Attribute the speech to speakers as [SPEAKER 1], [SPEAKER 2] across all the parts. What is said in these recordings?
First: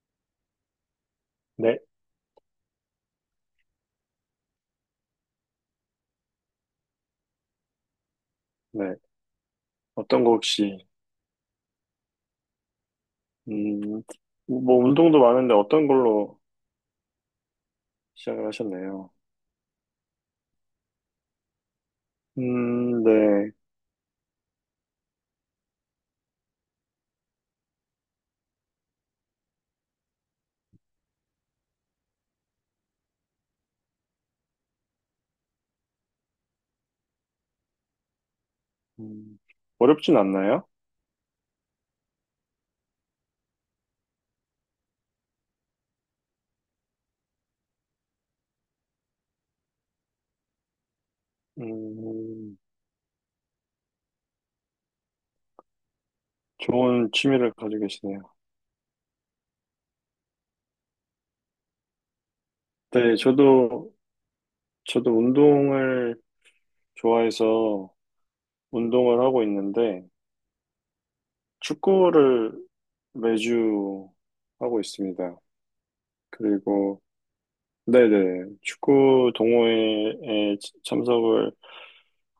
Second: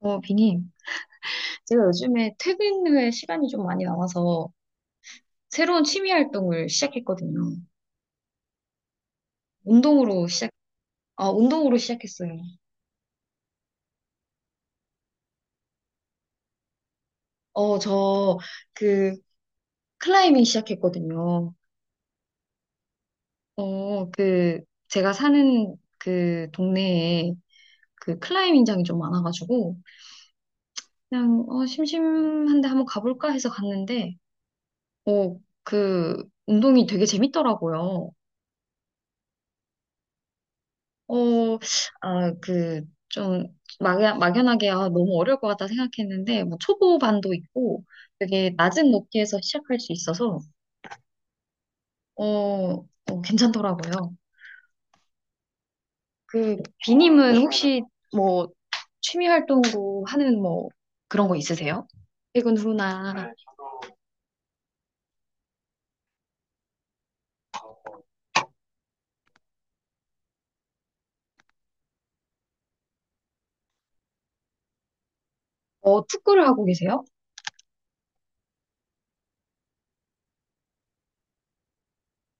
[SPEAKER 1] 비님,
[SPEAKER 2] 네,
[SPEAKER 1] 제가 요즘에 퇴근 후에 시간이 좀 많이 남아서 새로운 취미 활동을 시작했거든요.
[SPEAKER 2] 네. 어떤
[SPEAKER 1] 운동으로
[SPEAKER 2] 거
[SPEAKER 1] 시작,
[SPEAKER 2] 혹시,
[SPEAKER 1] 운동으로 시작했어요.
[SPEAKER 2] 음, 뭐, 운동도 많은데 어떤 걸로
[SPEAKER 1] 어, 저,
[SPEAKER 2] 시작을 하셨네요.
[SPEAKER 1] 그, 클라이밍 시작했거든요.
[SPEAKER 2] 네.
[SPEAKER 1] 어, 그, 제가 사는 그 동네에 그 클라이밍장이 좀 많아가지고, 심심한데 한번 가볼까 해서 갔는데, 어, 그, 운동이 되게 재밌더라고요.
[SPEAKER 2] 음, 어렵진 않나요?
[SPEAKER 1] 어, 아, 그, 좀, 막연하게, 아, 너무 어려울 것 같다 생각했는데, 뭐, 초보반도 있고, 되게 낮은 높이에서 시작할 수 있어서, 어,
[SPEAKER 2] 음,
[SPEAKER 1] 괜찮더라고요. 그,
[SPEAKER 2] 좋은
[SPEAKER 1] 비님은
[SPEAKER 2] 취미를
[SPEAKER 1] 혹시,
[SPEAKER 2] 가지고 계시네요.
[SPEAKER 1] 뭐, 취미 활동으로 하는 뭐, 그런 거 있으세요? 퇴근
[SPEAKER 2] 네,
[SPEAKER 1] 후나,
[SPEAKER 2] 저도 운동을 좋아해서 운동을 하고 있는데, 축구를 매주 하고 있습니다.
[SPEAKER 1] 어, 축구를 하고
[SPEAKER 2] 그리고,
[SPEAKER 1] 계세요?
[SPEAKER 2] 네네, 축구 동호회에 참석을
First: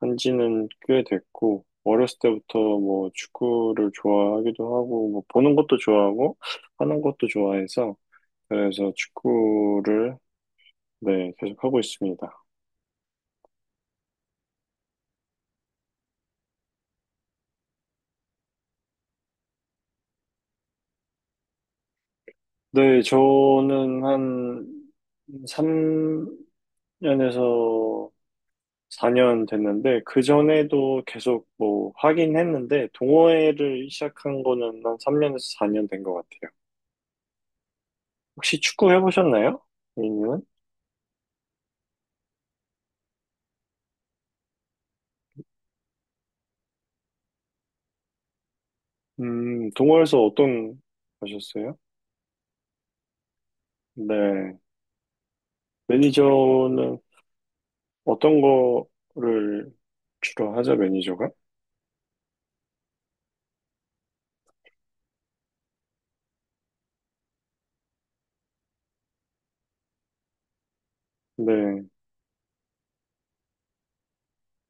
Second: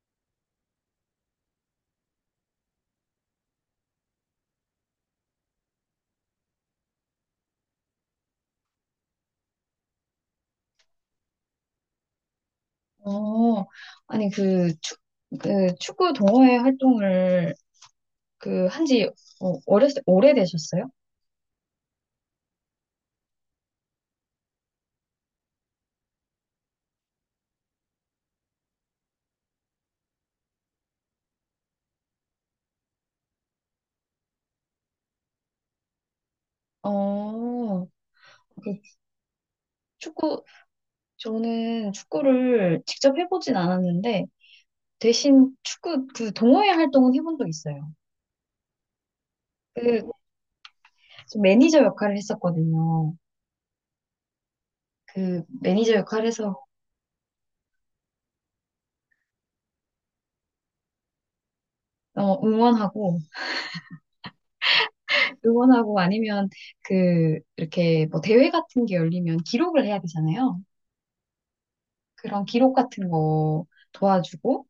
[SPEAKER 2] 한 지는 꽤 됐고, 어렸을 때부터 뭐 축구를 좋아하기도 하고, 뭐 보는 것도 좋아하고, 하는 것도 좋아해서, 그래서 축구를, 네, 계속 하고 있습니다.
[SPEAKER 1] 어, 아니, 그, 축, 그, 축구 동호회 활동을, 한지, 어, 어렸을 때 오래되셨어요?
[SPEAKER 2] 네, 저는 한 3년에서 4년 됐는데, 그 전에도 계속 뭐 하긴 했는데, 동호회를 시작한 거는 한 3년에서 4년 된 것 같아요.
[SPEAKER 1] 어,
[SPEAKER 2] 혹시
[SPEAKER 1] 그
[SPEAKER 2] 축구 해보셨나요? A님은?
[SPEAKER 1] 축구, 저는 축구를 직접 해보진 않았는데, 대신 축구 그 동호회 활동은 해본 적 있어요. 그
[SPEAKER 2] 동호회에서 어떤 하셨어요?
[SPEAKER 1] 매니저 역할을 했었거든요.
[SPEAKER 2] 네.
[SPEAKER 1] 그 매니저 역할에서
[SPEAKER 2] 매니저는 어떤 거를 주로 하죠, 매니저가?
[SPEAKER 1] 응원하고, 응원하고 아니면 그 이렇게 뭐 대회 같은 게 열리면 기록을 해야 되잖아요.
[SPEAKER 2] 네,
[SPEAKER 1] 그런 기록 같은 거 도와주고,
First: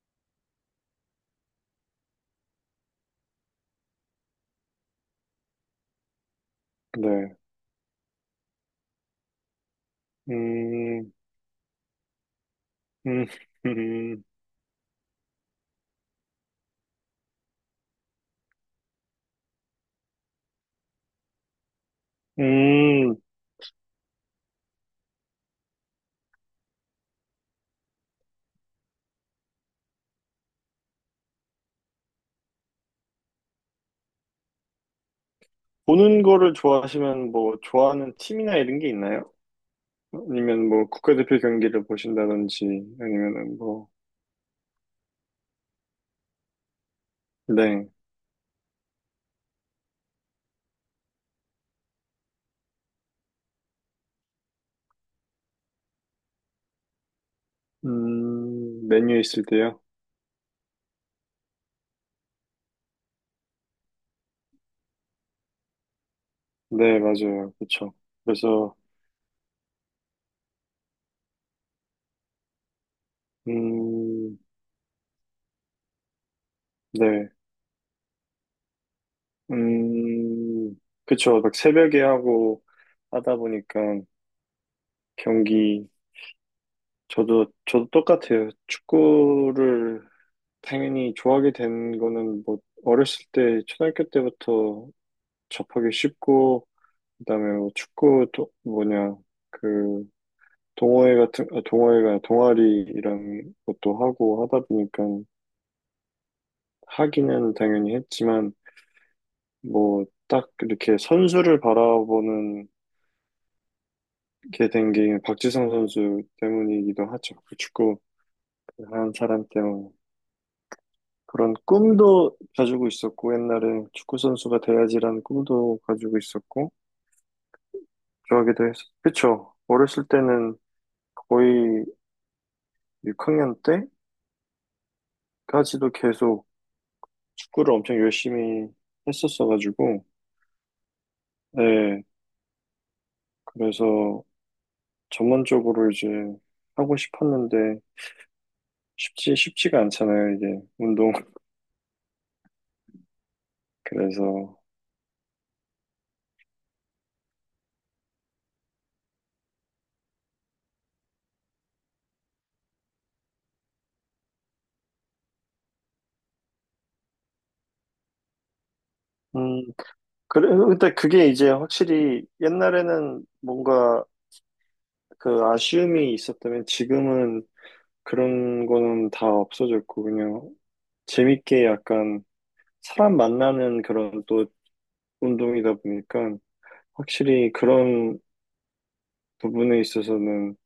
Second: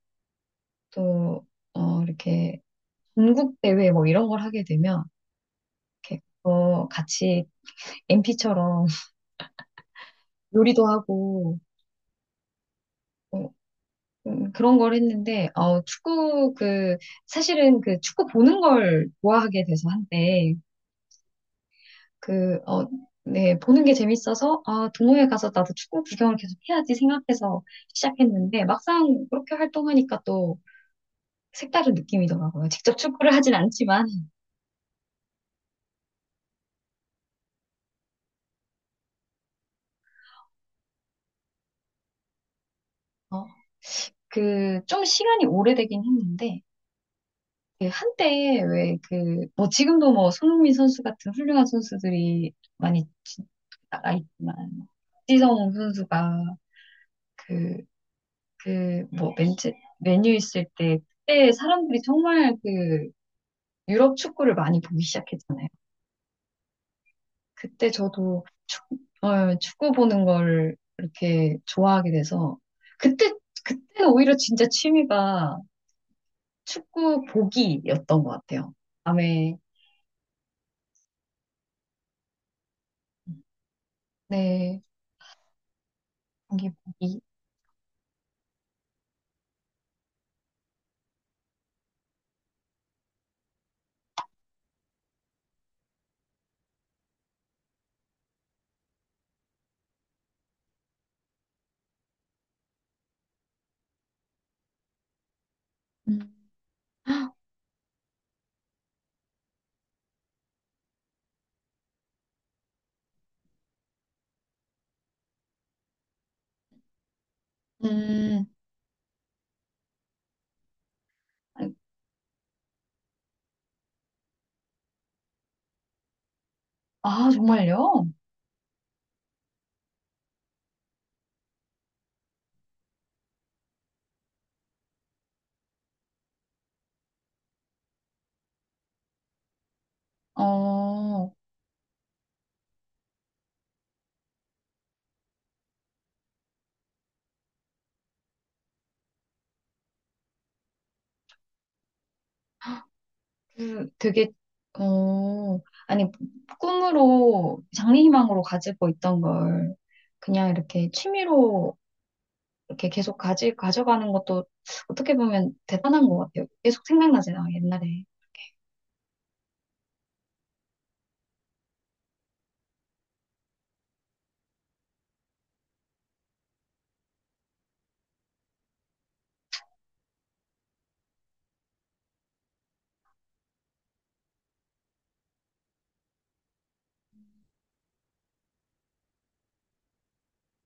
[SPEAKER 1] 또, 이렇게 전국 대회 뭐 이런 걸 하게 되면, 이렇게 어,
[SPEAKER 2] 네.
[SPEAKER 1] 같이 MP처럼 요리도
[SPEAKER 2] 음,
[SPEAKER 1] 하고,
[SPEAKER 2] 음,
[SPEAKER 1] 어,
[SPEAKER 2] 음,
[SPEAKER 1] 그런 걸 했는데, 사실은 그 축구 보는 걸 좋아하게 돼서 한때, 그, 어,
[SPEAKER 2] 음,
[SPEAKER 1] 네, 보는 게 재밌어서, 아, 동호회 가서 나도 축구 구경을 계속 해야지 생각해서 시작했는데, 막상 그렇게 활동하니까 또 색다른 느낌이더라고요. 직접 축구를 하진 않지만,
[SPEAKER 2] 보는 거를 좋아하시면 뭐 좋아하는 팀이나 이런 게 있나요? 아니면 뭐 국가대표 경기를 보신다든지
[SPEAKER 1] 어,
[SPEAKER 2] 아니면은 뭐,
[SPEAKER 1] 좀 시간이 오래되긴 했는데, 그
[SPEAKER 2] 네.
[SPEAKER 1] 한때 왜 그, 뭐 지금도 뭐 손흥민 선수 같은 훌륭한 선수들이 많이 나가 있지만, 박지성 선수가 그, 그,
[SPEAKER 2] 메뉴
[SPEAKER 1] 뭐,
[SPEAKER 2] 있을
[SPEAKER 1] 맨체,
[SPEAKER 2] 때요?
[SPEAKER 1] 메뉴 있을 때, 그때 사람들이 정말 그, 유럽 축구를 많이 보기 시작했잖아요.
[SPEAKER 2] 네, 맞아요.
[SPEAKER 1] 그때
[SPEAKER 2] 그쵸.
[SPEAKER 1] 저도
[SPEAKER 2] 그래서,
[SPEAKER 1] 축, 어, 축구 보는 걸 이렇게 좋아하게 돼서, 그때, 그때는 오히려
[SPEAKER 2] 음,
[SPEAKER 1] 진짜 취미가 축구
[SPEAKER 2] 네.
[SPEAKER 1] 보기였던 것 같아요. 밤에,
[SPEAKER 2] 음, 그쵸. 막 새벽에 하고 하다 보니까
[SPEAKER 1] 네,
[SPEAKER 2] 경기,
[SPEAKER 1] 경기 보기.
[SPEAKER 2] 저도 똑같아요. 축구를 당연히 좋아하게 된 거는 뭐, 어렸을 때, 초등학교 때부터 접하기 쉽고, 그다음에 뭐 축구, 도, 뭐냐, 그, 동호회 같은, 아, 동호회가 동아리 이런 것도 하고 하다 보니까
[SPEAKER 1] 음.
[SPEAKER 2] 하기는 당연히 했지만, 뭐, 딱 이렇게 선수를 바라보는 게 된 게 박지성 선수 때문이기도 하죠. 그 축구
[SPEAKER 1] 음,
[SPEAKER 2] 한 사람 때문에. 그런 꿈도 가지고 있었고, 옛날에 축구선수가 돼야지라는 꿈도 가지고 있었고,
[SPEAKER 1] 아, 정말요?
[SPEAKER 2] 좋아하기도 했었, 그쵸. 어렸을 때는 거의 6학년 때까지도 계속 축구를 엄청 열심히 했었어가지고,
[SPEAKER 1] 어,
[SPEAKER 2] 네, 그래서 전문적으로 이제 하고 싶었는데, 쉽지가 않잖아요, 이게, 운동.
[SPEAKER 1] 그 되게
[SPEAKER 2] 그래서,
[SPEAKER 1] 어 아니 꿈으로 장래희망으로 가지고 있던 걸 그냥 이렇게 취미로 이렇게 계속 가지 가져가는 것도 어떻게 보면 대단한 것 같아요. 계속 생각나잖아 옛날에.
[SPEAKER 2] 음, 그래, 근데 그게 이제 확실히 옛날에는 뭔가 그 아쉬움이 있었다면 지금은 그런 거는 다 없어졌고 그냥 재밌게 약간 사람 만나는 그런 또 운동이다 보니까 확실히 그런 부분에 있어서는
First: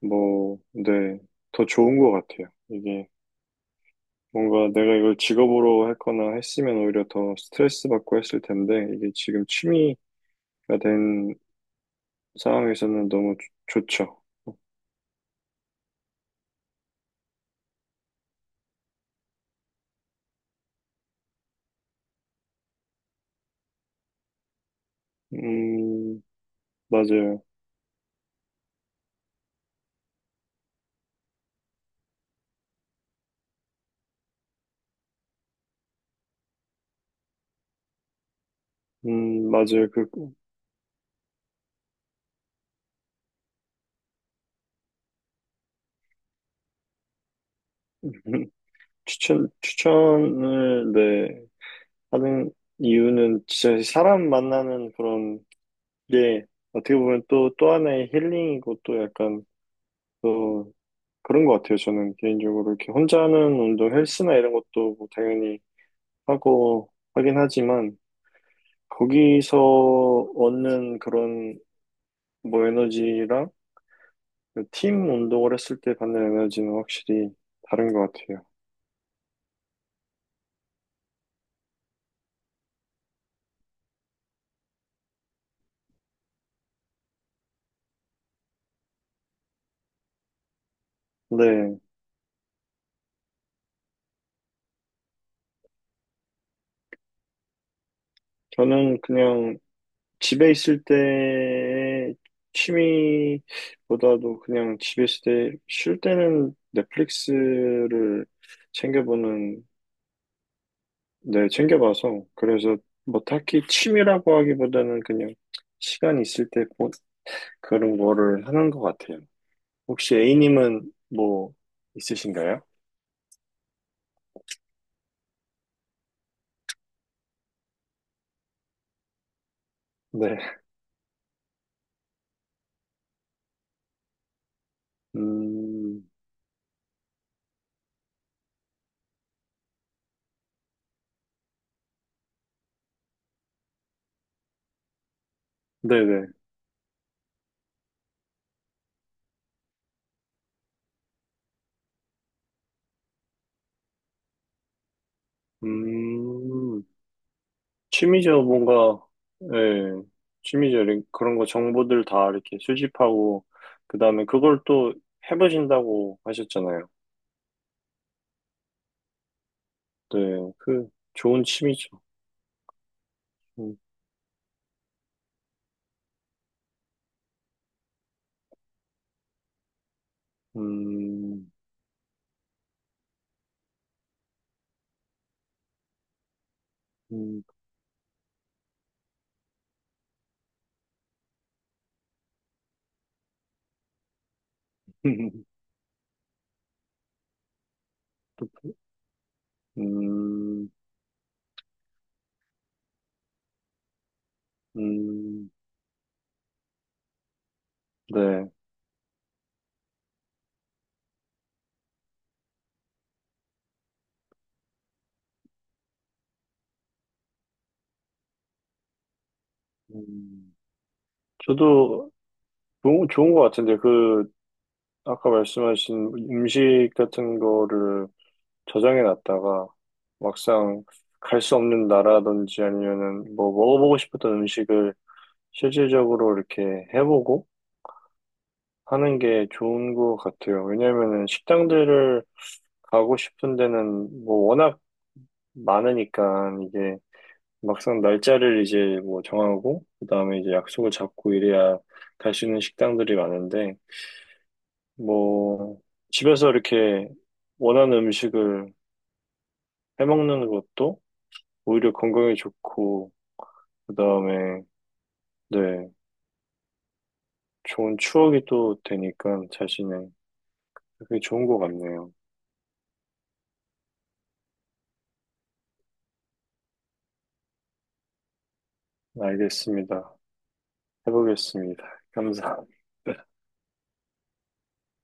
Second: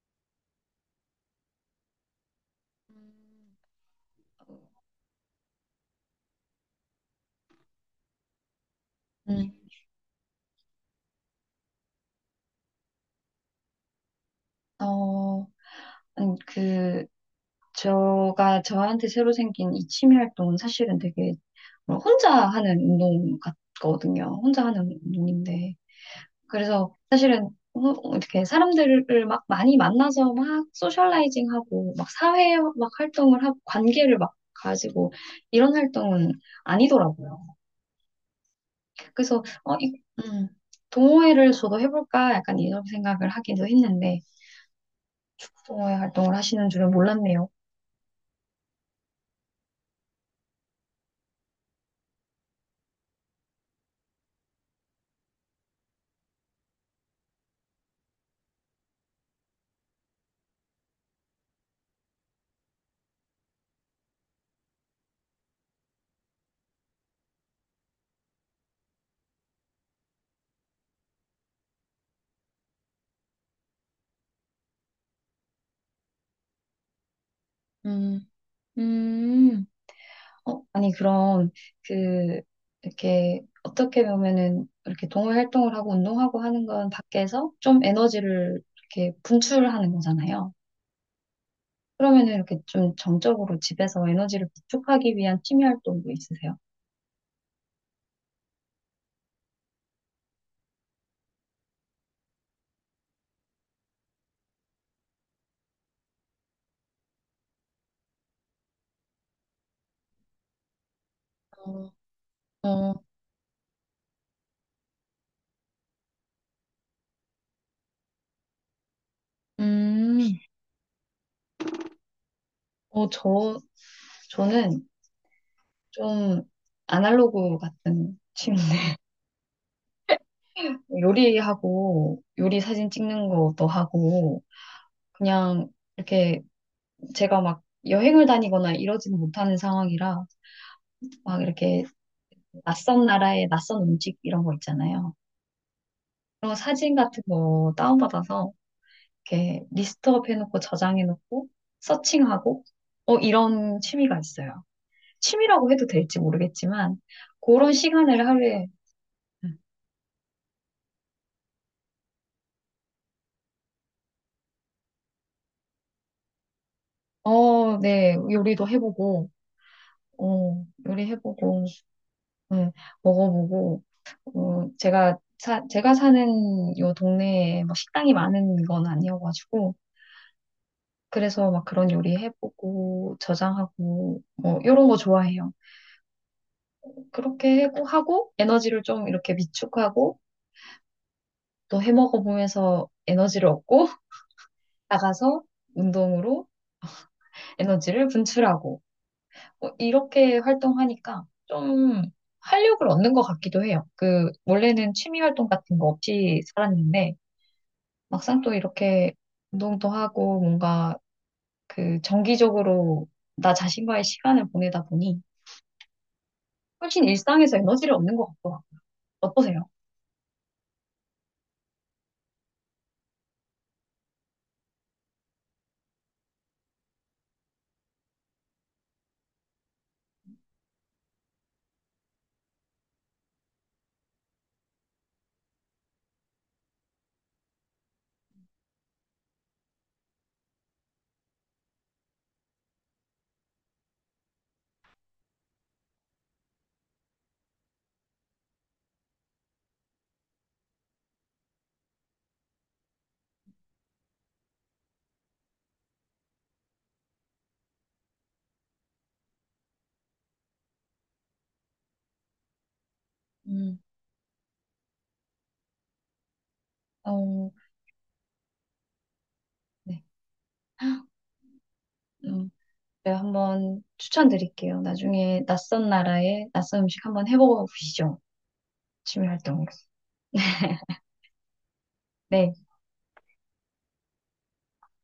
[SPEAKER 2] 뭐, 네, 더 좋은 것 같아요. 이게 뭔가 내가 이걸 직업으로 했거나 했으면 오히려 더 스트레스 받고 했을 텐데 이게 지금
[SPEAKER 1] 음,
[SPEAKER 2] 취미가 된 상황에서는 너무 좋죠.
[SPEAKER 1] 어, 아니, 그, 저가 저한테 새로 생긴 이 취미 활동은 사실은 되게 혼자 하는 운동 같거든요. 혼자 하는 운동인데,
[SPEAKER 2] 음,
[SPEAKER 1] 그래서
[SPEAKER 2] 맞아요.
[SPEAKER 1] 사실은 어, 이렇게 사람들을 막 많이 만나서 막 소셜라이징하고 막 사회 막 활동을 하고 관계를 막 가지고 이런 활동은 아니더라고요. 그래서 어,
[SPEAKER 2] 맞아요.
[SPEAKER 1] 이,
[SPEAKER 2] 그
[SPEAKER 1] 음, 동호회를 저도 해볼까 약간 이런 생각을 하기도 했는데 동호회 활동을 하시는 줄은 몰랐네요.
[SPEAKER 2] 추천을 네. 하는 이유는 진짜 사람 만나는 그런 게 어떻게 보면 또 하나의 힐링이고 또 약간 또 그런 것 같아요. 저는 개인적으로 이렇게 혼자 하는 운동 헬스나 이런 것도 뭐 당연히 하고 하긴 하지만 거기서 얻는 그런 뭐 에너지랑 그팀 운동을 했을 때 받는 에너지는 확실히 다른 것
[SPEAKER 1] 음,
[SPEAKER 2] 같아요.
[SPEAKER 1] 음. 어, 아니, 그럼, 그, 이렇게, 어떻게 보면은, 이렇게 동호회 활동을 하고 운동하고 하는 건 밖에서 좀 에너지를 이렇게 분출하는 거잖아요.
[SPEAKER 2] 네,
[SPEAKER 1] 그러면은 이렇게 좀 정적으로 집에서 에너지를 구축하기 위한 취미 활동도 있으세요?
[SPEAKER 2] 저는 그냥 집에 있을 때 취미보다도 그냥 집에 있을 때 쉴 때는 넷플릭스를 챙겨보는, 네,
[SPEAKER 1] 어,
[SPEAKER 2] 챙겨봐서. 그래서
[SPEAKER 1] 어,
[SPEAKER 2] 뭐 딱히 취미라고 하기보다는 그냥 시간 있을 때 그런 거를 하는 것 같아요. 혹시
[SPEAKER 1] 음,
[SPEAKER 2] A님은 뭐 있으신가요?
[SPEAKER 1] 어, 저, 저는 좀 아날로그 같은 취미인데,
[SPEAKER 2] 네.
[SPEAKER 1] 요리하고, 요리 사진 찍는 것도 하고, 그냥,
[SPEAKER 2] 음,
[SPEAKER 1] 이렇게 제가 막 여행을 다니거나 이러지는 못하는 상황이라 막 이렇게 낯선 나라의 낯선 음식 이런 거 있잖아요.
[SPEAKER 2] 네네.
[SPEAKER 1] 그런 거 사진 같은 거 다운받아서 이렇게 리스트업 해놓고 저장해놓고 서칭하고 어 이런 취미가 있어요. 취미라고 해도 될지
[SPEAKER 2] 음,
[SPEAKER 1] 모르겠지만 그런 시간을
[SPEAKER 2] 취미죠,
[SPEAKER 1] 하루에
[SPEAKER 2] 뭔가, 예, 취미죠. 그런 거 정보들 다 이렇게 수집하고, 그 다음에 그걸 또 해보신다고 하셨잖아요.
[SPEAKER 1] 네, 요리도 해보고,
[SPEAKER 2] 네, 그, 좋은
[SPEAKER 1] 요리해보고,
[SPEAKER 2] 취미죠.
[SPEAKER 1] 네,
[SPEAKER 2] 음.
[SPEAKER 1] 먹어보고, 제가 사는 요 동네에 뭐 식당이 많은 건 아니어가지고, 그래서
[SPEAKER 2] 음.
[SPEAKER 1] 막 그런 요리 해보고, 저장하고, 뭐, 요런 거 좋아해요.
[SPEAKER 2] 음.
[SPEAKER 1] 그렇게 하고, 하고 에너지를 좀 이렇게 비축하고, 또 해먹어보면서 에너지를 얻고, 나가서 운동으로 에너지를
[SPEAKER 2] 또.
[SPEAKER 1] 분출하고, 뭐 이렇게
[SPEAKER 2] 음.
[SPEAKER 1] 활동하니까 좀 활력을 얻는 것 같기도 해요. 그, 원래는 취미 활동
[SPEAKER 2] 음.
[SPEAKER 1] 같은 거 없이 살았는데, 막상
[SPEAKER 2] 네.
[SPEAKER 1] 또 이렇게 운동도 하고 뭔가 그 정기적으로 나 자신과의 시간을 보내다 보니 훨씬 일상에서 에너지를 얻는 것 같더라고요. 어떠세요?
[SPEAKER 2] 음, 저도 좋은 것 같은데, 그, 아까 말씀하신 음식 같은 거를 저장해 놨다가 막상 갈 수 없는 나라든지 아니면은 뭐 먹어보고 싶었던 음식을 실질적으로 이렇게 해보고 하는 게 좋은 것 같아요. 왜냐면은 식당들을 가고 싶은 데는 뭐 워낙 많으니까 이게 막상 날짜를 이제 뭐 정하고 그다음에 이제 약속을 잡고 이래야 갈 수 있는 식당들이 많은데 뭐 집에서 이렇게 원하는 음식을 해먹는 것도 오히려 건강에 좋고
[SPEAKER 1] 음,
[SPEAKER 2] 그다음에 네,
[SPEAKER 1] 어,
[SPEAKER 2] 좋은 추억이 또 되니까
[SPEAKER 1] 네.
[SPEAKER 2] 자신의 그게 좋은 것 같네요.
[SPEAKER 1] 음, 제가 한번 추천드릴게요. 나중에 낯선 나라의 낯선 음식 한번 해보시죠. 취미 활동으로.
[SPEAKER 2] 알겠습니다. 해보겠습니다.
[SPEAKER 1] 네.
[SPEAKER 2] 감사합니다.